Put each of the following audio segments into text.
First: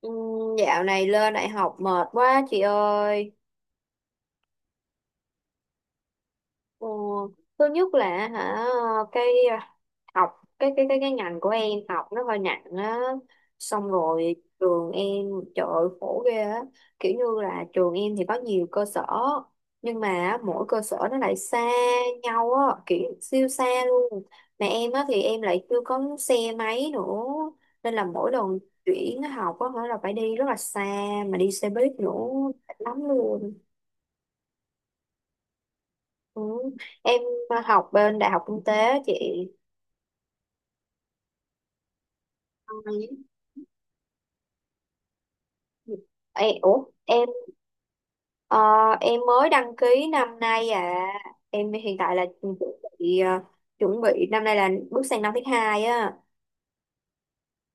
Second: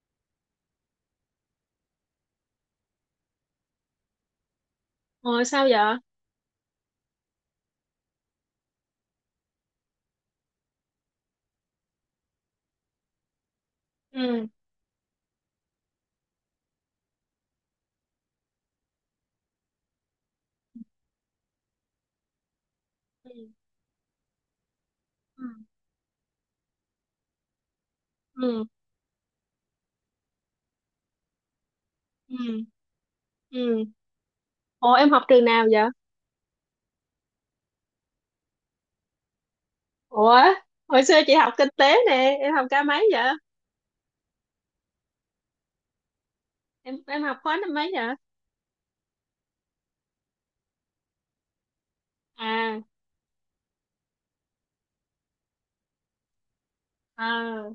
Ừ. Dạo này lên đại học mệt quá chị ơi. Ồ, sao vậy? Ờ, Thứ nhất là cái à, học cái ngành của em học nó hơi nặng á, xong rồi Ừ. trường em, trời ơi, khổ ghê á. Kiểu như là trường em thì có nhiều cơ sở, nhưng mà á, mỗi cơ sở nó lại xa nhau á, kiểu Ừ. siêu xa luôn. Mà em á thì em Ừ. lại chưa có xe máy nữa, nên là mỗi lần Ừ. chuyển học á là phải đi rất là xa, mà đi xe buýt nữa Ừ. mệt lắm luôn. Ừ. Ồ, em học trường nào vậy? Ừ. Em học bên Đại học Kinh tế chị. Ủa, hồi xưa chị học kinh tế nè, em học ca mấy Ừ. vậy? Ê, ủa Em em, học khóa năm mấy vậy? ờ, em mới đăng ký năm nay à, em hiện tại là chuẩn À, bị chuẩn bị năm nay là bước sang năm thứ hai á. à,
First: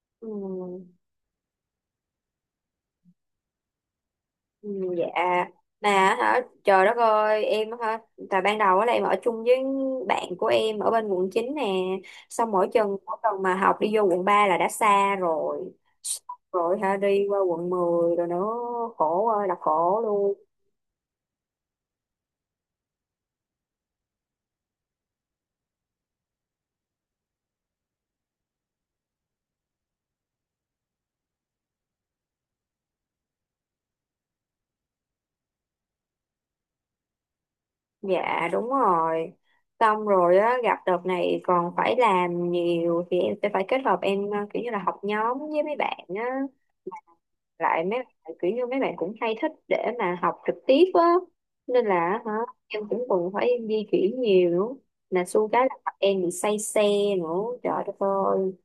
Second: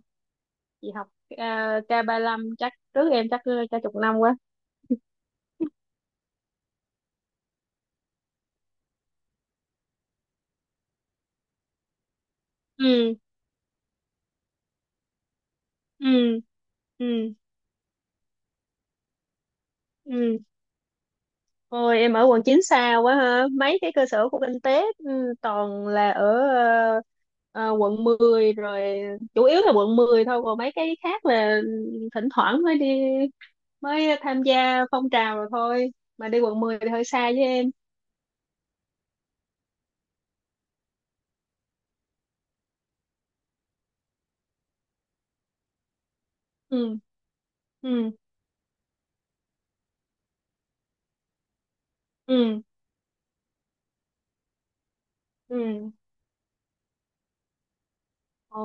chị Ừ. học k lăm, chắc trước em chắc chắc chục năm quá. Ừ, dạ. Mà trời đất ơi em tại ban đầu á là em ở chung với bạn của em ở bên quận 9 nè, xong mỗi chừng Ừ. mỗi tuần mà học đi vô quận 3 là đã xa rồi, Ừ. rồi đi Ừ. qua quận 10 rồi nữa, khổ ơi là khổ luôn. Ừ. Ôi, em ở quận 9 xa quá ha. Mấy cái cơ sở của kinh tế, ừ, toàn là ở ờ, quận 10 rồi, chủ yếu là quận 10 thôi, còn mấy cái khác là ừ, thỉnh thoảng mới đi, mới tham gia phong trào rồi thôi, mà đi quận mười thì hơi xa với em. Dạ đúng rồi. Xong rồi á gặp đợt này còn phải làm nhiều thì em sẽ phải kết hợp em, kiểu như là học nhóm với mấy bạn á, Ừ. lại mấy Ừ. bạn kiểu như mấy bạn cũng hay thích để mà học trực tiếp á, nên là Ừ. em cũng cần phải em di chuyển nhiều nữa. Mà xu cái là Ừ. em bị say xe nữa, trời đất ơi. Ồ.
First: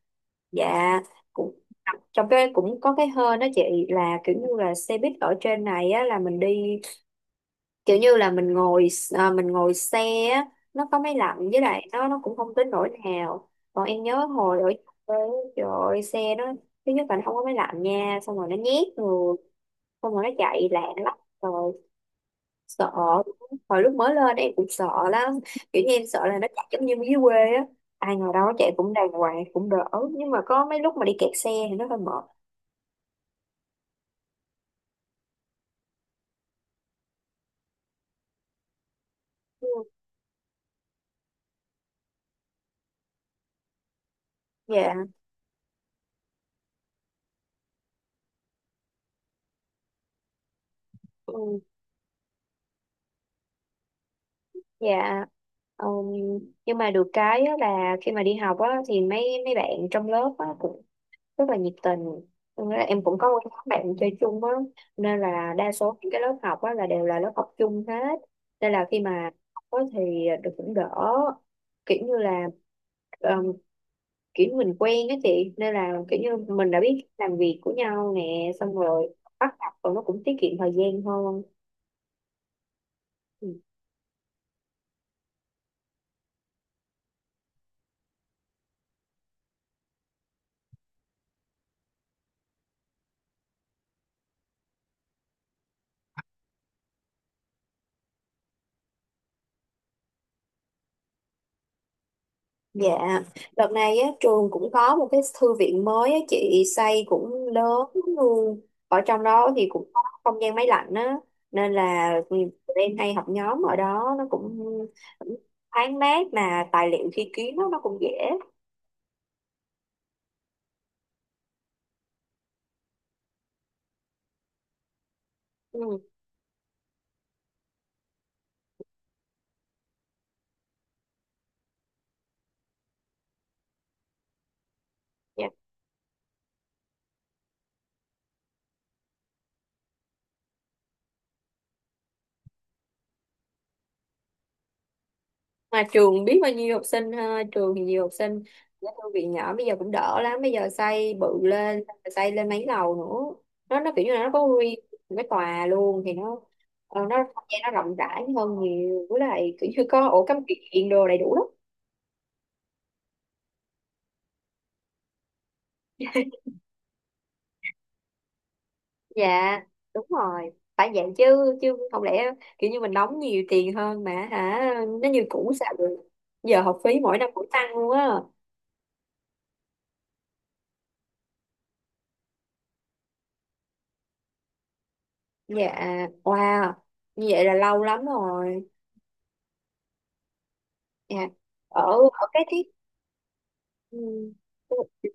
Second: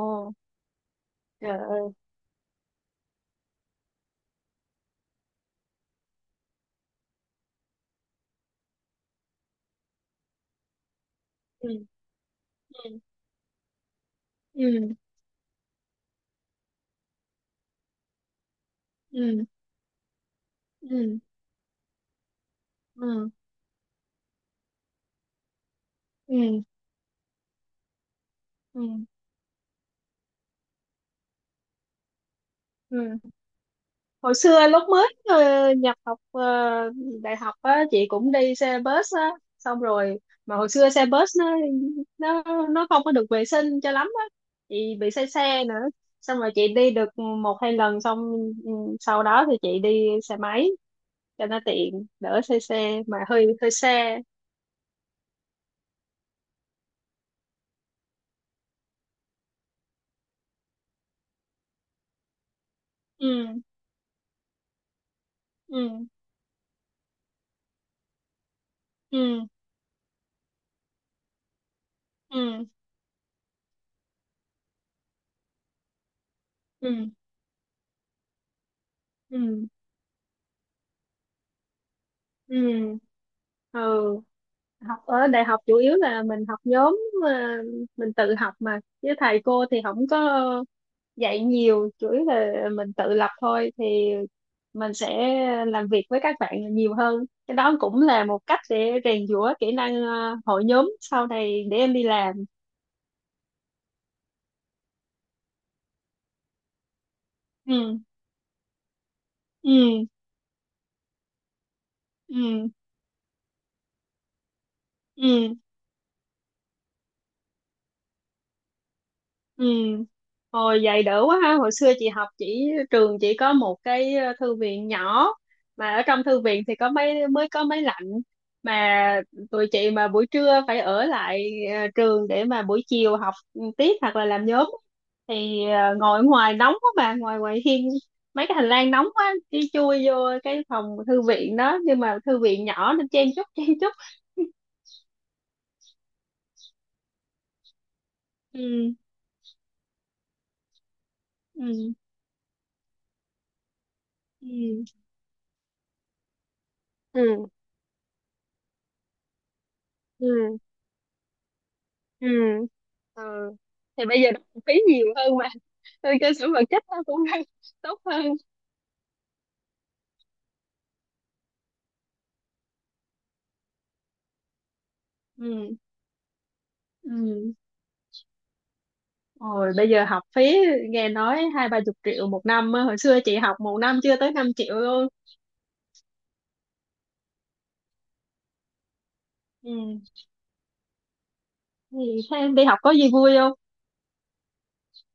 Dạ. Trời Cũng ơi. trong cái cũng có cái hên đó chị, là kiểu như là xe buýt ở trên này á là mình đi, kiểu như là mình ngồi, mình ngồi xe á, nó có máy lạnh, với Ừ. lại nó cũng không tới nỗi nào. Còn em nhớ hồi Ừ. ở quê á, trời ơi, xe nó thứ nhất là nó không có máy lạnh nha, xong rồi nó nhét người, Ừ. xong rồi nó chạy lạng lắm Ừ. rồi sợ. Ừ. Ừ. Hồi lúc mới lên em cũng sợ lắm, kiểu như em sợ là nó Ừ. chạy giống như dưới quê á, ai ngồi đó chạy Ừ. cũng đàng hoàng cũng đỡ, nhưng mà có mấy lúc mà đi kẹt xe thì nó hơi mệt. Ừ. Ừ. Hồi xưa lúc mới nhập học đại học á, chị cũng đi xe bus á. Ừ, Xong rồi mà hồi xưa xe bus nó, nó nó không có được vệ sinh cho lắm á. Chị dạ. bị say xe nữa, xong rồi chị đi được một hai lần. Xong ừ, sau đó thì chị đi xe máy cho nó Ừ, tiện, đỡ say xe mà hơi hơi xe. dạ. Ừm, nhưng mà được cái á là khi mà đi học á thì mấy mấy bạn trong lớp á cũng rất là nhiệt tình. Nên là em cũng có một nhóm Ừ. bạn chơi chung á, nên là đa số Ừ. những cái lớp học á là đều là lớp học chung hết, nên là khi mà Ừ. học á thì được cũng đỡ, kiểu như là, Ừ. um, kiểu mình quen á chị, nên là kiểu như mình đã Ừ. biết làm việc của nhau nè, xong rồi bắt Ừ. học rồi nó cũng tiết kiệm thời gian hơn. Ừ. Ừ. Ừ. Ừ. Học ở đại học chủ yếu là mình học nhóm, ờ, mình tự học, mà với thầy cô thì không có dạy nhiều, chủ yếu là mình tự lập thôi, thì mình sẽ làm việc với các bạn nhiều hơn. Cái đó cũng là một cách để rèn giũa kỹ năng hội nhóm sau này để em đi làm. Dạ, đợt này á, trường cũng có một cái thư viện mới á chị, xây cũng lớn Ừ. luôn. Ở trong đó thì cũng có Ừ. không gian máy lạnh á, nên là tụi Ừ. em hay học nhóm ở đó, nó cũng cũng Ừ. thoáng mát, mà tài liệu thi ký nó cũng dễ. Ừ. Hồi vậy đỡ quá ha. Hồi xưa chị học, chỉ trường chỉ có một cái thư viện nhỏ, mà ở trong thư viện thì có mấy mới có máy lạnh. Mà tụi chị mà buổi trưa phải ở lại trường để mà buổi chiều học tiếp hoặc là làm nhóm, Ừ. thì ngồi ở ngoài nóng quá, mà ngoài ngoài hiên mấy cái hành lang nóng quá, đi chui vô cái phòng thư viện đó, nhưng mà thư viện nhỏ nên chen chúc chen chúc. Mà trường biết bao nhiêu học sinh ha, trường thì nhiều học sinh, cái Ừ. thư viện nhỏ bây giờ cũng đỡ lắm, bây giờ xây bự lên, Ừ. xây lên mấy lầu nữa, nó kiểu như là nó có riêng Ừ. cái tòa luôn, thì nó nó không Ừ. gian nó rộng rãi hơn nhiều, với lại kiểu như có ổ cắm Ừ. điện đồ đầy đủ lắm. Ừ. Ừ. Thì bây giờ nó cũng phí nhiều hơn mà, nên cơ sở vật chất nó cũng đang tốt hơn. Dạ đúng rồi, phải vậy chứ, chứ không lẽ kiểu như mình đóng nhiều tiền hơn mà nó như cũ sao Ừ. được. Giờ học phí mỗi năm cũng Ừ. tăng luôn á. Rồi bây giờ học phí nghe nói hai ba chục triệu một năm á. Hồi xưa chị học một năm chưa tới 5 triệu luôn. Dạ, wow, như vậy là lâu lắm rồi. Ừ. Dạ. Ở Thì ở thế cái em tiết đi học có gì vui không? ừm,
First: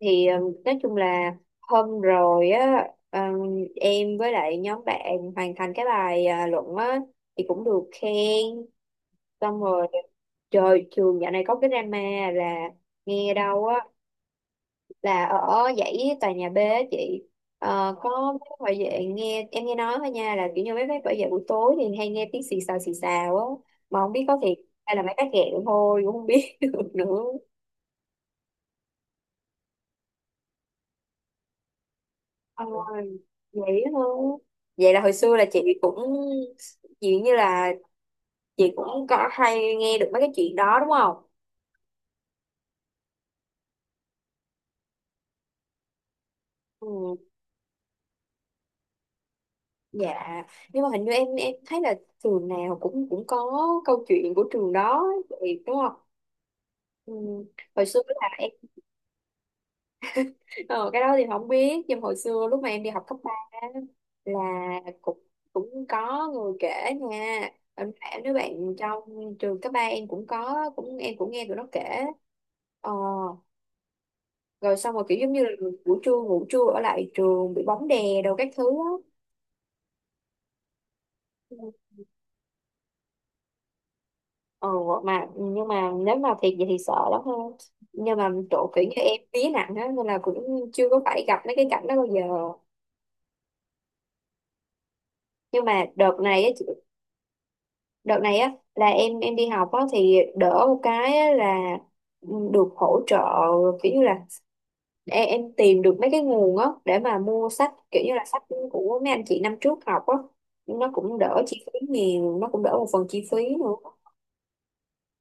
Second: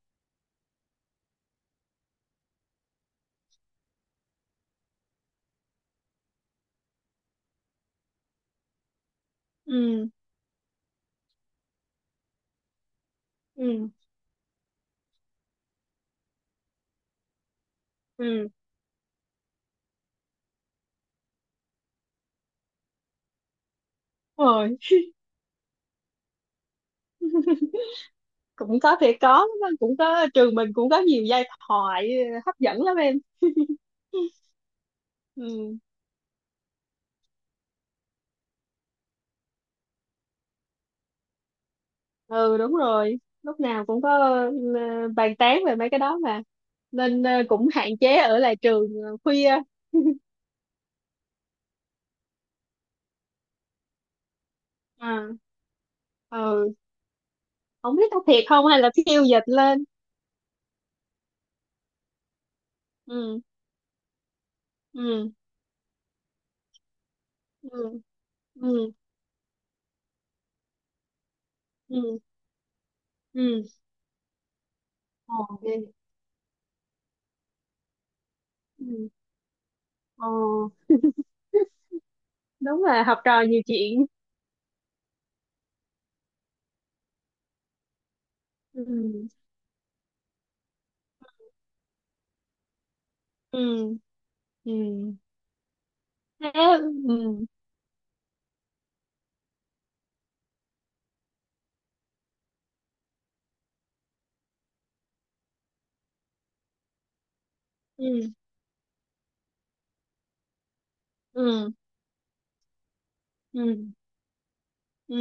thì nói chung là hôm rồi á, em với lại nhóm bạn hoàn thành cái bài luận á thì cũng được khen. Xong rồi Ừ. trời, trường dạo này có cái drama, là nghe đâu á Ừ. là ở dãy tòa nhà B á chị, có Ừ. mấy bảo vệ, nghe em nghe nói thôi nha, là kiểu như mấy bác bảo vệ buổi tối thì hay nghe tiếng xì xào á, mà không biết có thiệt Rồi. hay là mấy bác ghẹo thôi cũng không biết được nữa. Cũng có thể có. Cũng có, trường mình cũng có nhiều giai thoại hấp Ờ, dẫn lắm em. Vậy thôi, vậy là hồi xưa là chị Ừ. cũng, chuyện như là chị cũng có hay nghe được mấy cái chuyện đó đúng không. Ừ đúng rồi, lúc nào cũng có bàn tán về mấy cái đó mà, Ừ, nên cũng hạn chế ở lại trường khuya. dạ. Nhưng mà hình như em thấy là trường nào cũng cũng có câu chuyện của trường đó À. vậy, đúng không. Ừ, Ừ, hồi không xưa biết có là thiệt em, không hay là phiêu dịch lên. Ờ, cái đó thì không biết, nhưng hồi xưa lúc mà em đi học cấp 3 Ừ. á, là cũng Ừ. cũng có người kể nha. em Ừ. em đứa Ừ. bạn trong trường cấp 3 em cũng có, cũng em cũng nghe tụi nó kể. Ừ. ờ, Ừ. Rồi xong rồi kiểu giống Ồ, như là ghê. buổi trưa ngủ trưa ở lại trường bị bóng đè đồ các thứ Ừ. á. Ồ. Ừ. Đúng là học trò nhiều chuyện. ờ, mà nhưng mà nếu mà thiệt vậy thì sợ lắm ha. Nhưng mà chỗ kiểu như em Ừ. vía nặng á, nên là cũng chưa có phải gặp mấy cái cảnh đó bao giờ. Ừ. Ừ. Nhưng mà đợt này á, Thế. Ừ. đợt này á là em đi học á thì đỡ một cái á là, ừ, được hỗ trợ, kiểu như là em tìm được mấy cái nguồn á để mà mua sách, kiểu như là Ừ. sách của mấy anh chị năm trước học á, nó cũng đỡ chi Ừ. phí nhiều, nó cũng đỡ một phần chi phí nữa. Ừ. Ừ.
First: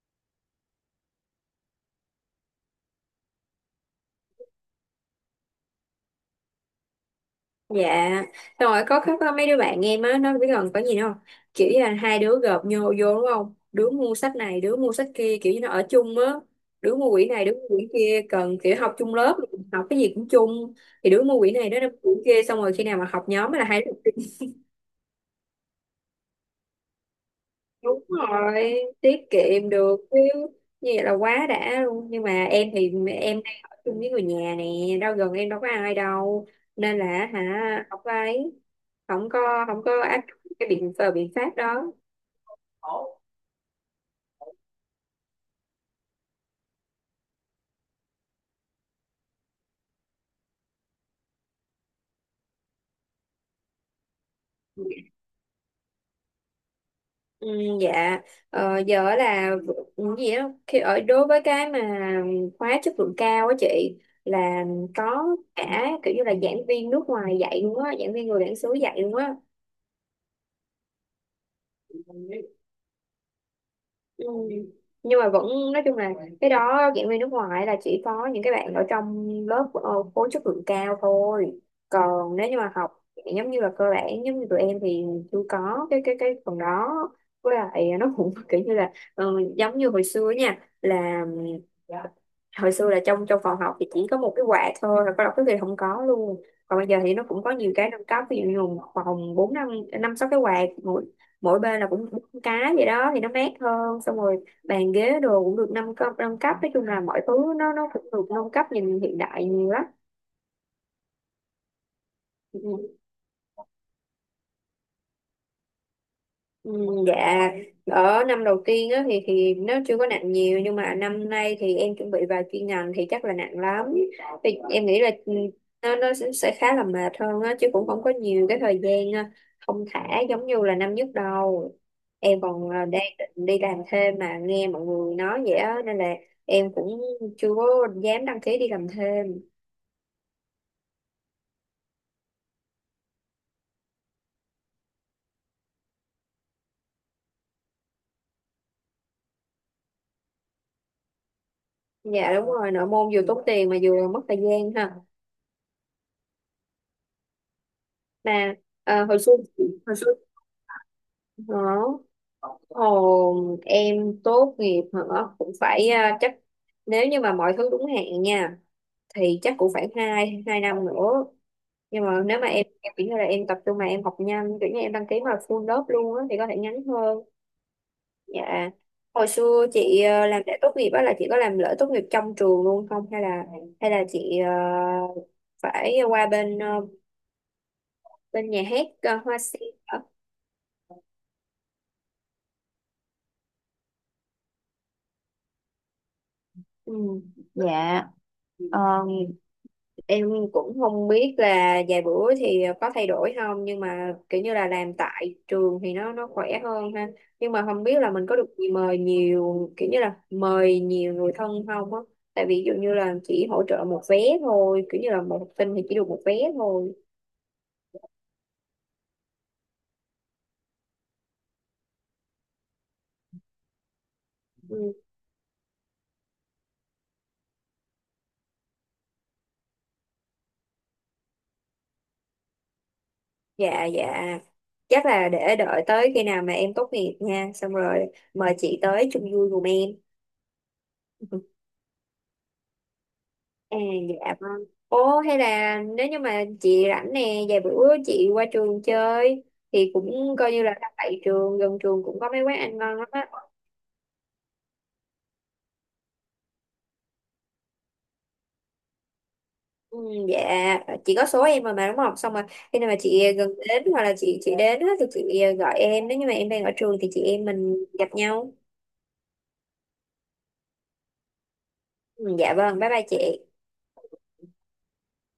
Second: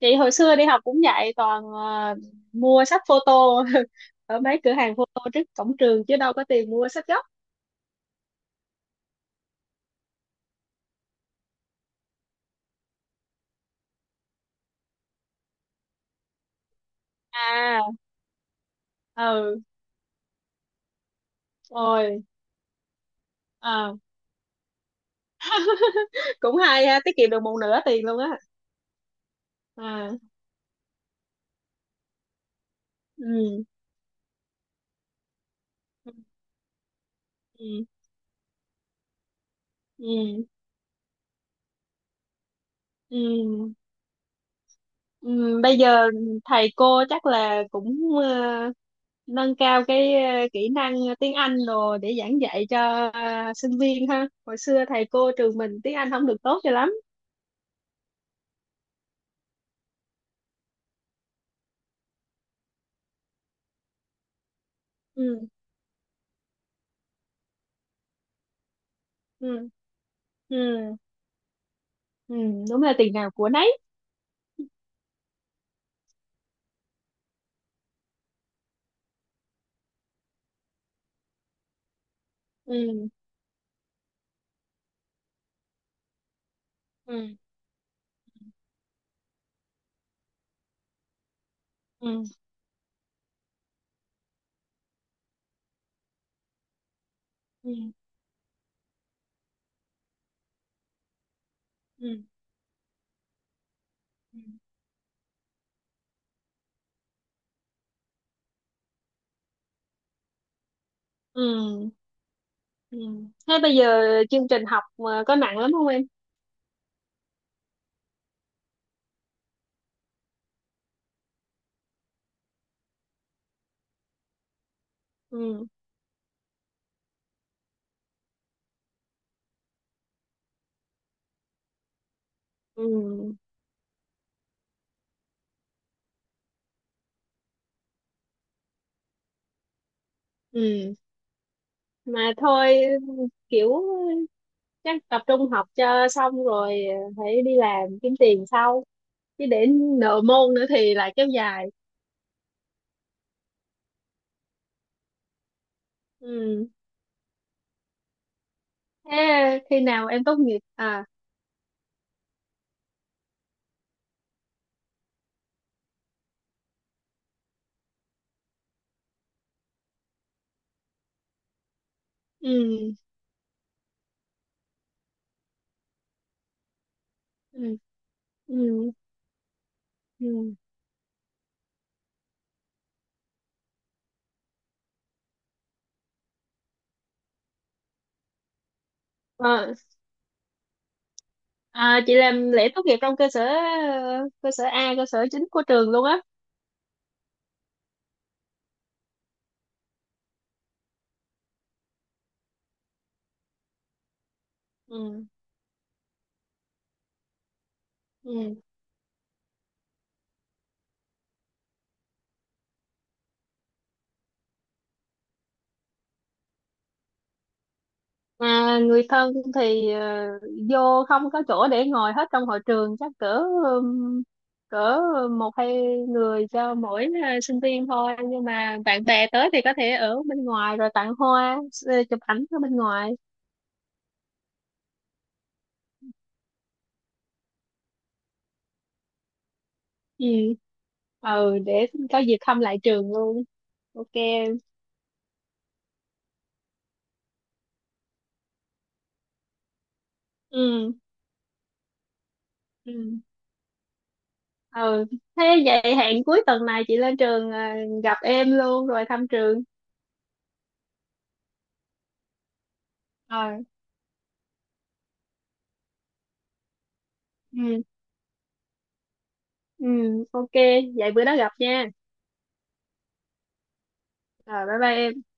Chị hồi xưa đi học cũng vậy, toàn mua sách photo. Ở mấy cửa hàng photo trước cổng trường, chứ đâu có tiền mua sách gốc. Dạ, xong rồi có mấy đứa bạn em á, nó biết gần có gì nữa không? Kiểu như là hai đứa gộp nhô vô đúng không? Đứa mua sách này, đứa mua sách kia, kiểu như nó ở chung á. Đứa mua quyển này, đứa mua À. quyển kia, cần kiểu học chung lớp, Ừ. học cái gì cũng chung. Thì đứa mua quyển này, đứa mua quyển Rồi. kia, xong rồi khi nào mà học nhóm là hai đứa. À, cũng hay ha, tiết kiệm được một nửa Đúng tiền luôn á. rồi, tiết kiệm được À. chứ, như vậy là quá đã luôn. Nhưng mà em thì em đang Ừ. ở chung với người nhà nè, đâu gần em đâu có ai Ừ. đâu. Nên là Ừ. Không có ấy, không có không có áp Ừ. dụng cái biện pháp đó. Ừ. Ừ. Bây giờ thầy cô chắc là cũng nâng cao cái kỹ năng tiếng Anh rồi để giảng dạy cho sinh viên ha. Hồi xưa thầy cô trường mình tiếng Anh không được tốt cho lắm. Ừ, dạ. Giờ là gì đó, khi ở đối với cái mà khóa chất lượng cao á chị, là có Ừ. cả kiểu như là giảng viên nước ngoài dạy luôn á, giảng viên người bản xứ dạy luôn á. Ừ. Ừ. Ừ, đúng là tiền nào của nấy. Ừ. Nhưng mà vẫn, nói chung là, cái đó giảng viên nước ngoài là chỉ có những cái bạn ở trong lớp, khối chất lượng cao thôi. Còn nếu như mà học Ừ. giống như là cơ bản giống như tụi em thì chưa có cái cái phần đó. Ừ. Với lại nó cũng kiểu như là, giống như hồi xưa nha, là Ừ. hồi xưa là trong trong phòng học thì chỉ có một cái quạt thôi, rồi có đọc cái gì không có luôn. Còn bây giờ thì nó cũng có nhiều Ừ. cái nâng cấp, ví dụ như một phòng bốn năm năm sáu cái quạt, mỗi bên là cũng Ừ. bốn cái vậy đó thì nó mát hơn. Xong Ừ. rồi bàn ghế đồ cũng được nâng cấp nâng cấp, nói chung là mọi thứ nó cũng được nâng cấp, nhìn hiện đại nhiều lắm. Ừ. Ừ. Ừ. Thế bây giờ chương trình học mà có nặng lắm không em? Ừ, dạ, ở năm đầu tiên á, thì nó chưa có nặng nhiều, nhưng mà năm nay thì em chuẩn bị vào chuyên ngành thì chắc là nặng lắm. Thì em nghĩ là, ừ, Ừ. nó sẽ khá là mệt hơn á chứ, cũng không có nhiều cái thời gian thong thả giống như là năm nhất đâu. Em còn Ừ. đang định đi làm thêm, mà nghe mọi người nói vậy á nên là em cũng chưa có dám đăng ký đi làm thêm. Ừ. Mà thôi, kiểu chắc tập trung học cho xong, rồi phải đi làm kiếm tiền sau, chứ để nợ môn nữa thì lại kéo dài. Dạ đúng rồi, nội môn vừa tốn tiền mà vừa mất thời gian ha. Ừ. Mà ờ, Thế hồi xưa khi hồi nào xưa, em tốt nghiệp à? Ờ. Ồ, em tốt nghiệp hả? Cũng phải à, chắc nếu như mà mọi thứ đúng hạn nha thì chắc cũng phải hai hai năm nữa. Nhưng mà nếu mà em Ừ. kiểu như là em tập trung mà em học nhanh, kiểu như em đăng ký mà full lớp luôn á thì có thể ngắn hơn. Ừ. Ừ. Dạ. Hồi xưa chị làm Ừ. lễ tốt nghiệp á, là chị có làm lễ tốt nghiệp trong trường luôn không, hay là hay là chị phải qua bên bên nhà hát, Hoa Sen Ờ. hả? À, chị làm lễ tốt nghiệp trong cơ sở A, cơ sở chính của trường luôn á. Ừ. Dạ, em cũng không biết là vài bữa thì có thay đổi không, nhưng mà kiểu như là làm Ừ. tại trường thì nó khỏe hơn ha. Nhưng mà không biết là mình có được Ừ. mời nhiều, kiểu như là mời nhiều người thân không á. Tại vì ví dụ như là chỉ hỗ trợ một vé thôi, kiểu như là một học sinh thì chỉ được một vé thôi. Mà người thân thì vô không có chỗ để ngồi hết trong hội trường, chắc cỡ ừm, Ừ. cỡ một hai người cho mỗi sinh viên thôi, nhưng mà bạn bè tới thì có thể ở bên ngoài rồi tặng hoa, chụp ảnh ở bên ngoài. Dạ dạ. Chắc là để đợi tới khi nào mà em tốt nghiệp nha, xong rồi mời chị tới chung vui cùng em. Ừ. Ừ để có dịp thăm lại trường luôn. À, Ok dạ em. vâng. Ồ hay là nếu như mà chị rảnh nè, vài bữa chị qua trường chơi thì cũng coi như là đang Ừ. tại trường, gần trường cũng có mấy quán ăn ngon lắm Ừ. á. Ừ. Thế vậy hẹn cuối tuần này chị lên trường, à, gặp em luôn rồi thăm trường. Ừ, dạ, chị có số em rồi mà đúng không? Xong rồi khi nào mà chị gần Rồi. đến, hoặc là chị đến á, thì chị gọi em, nếu như mà em đang ở trường thì chị em mình Ừ. gặp nhau. Ừ. Ok, vậy bữa đó gặp nha. Ừ, dạ vâng, bye bye chị. Rồi, bye bye em.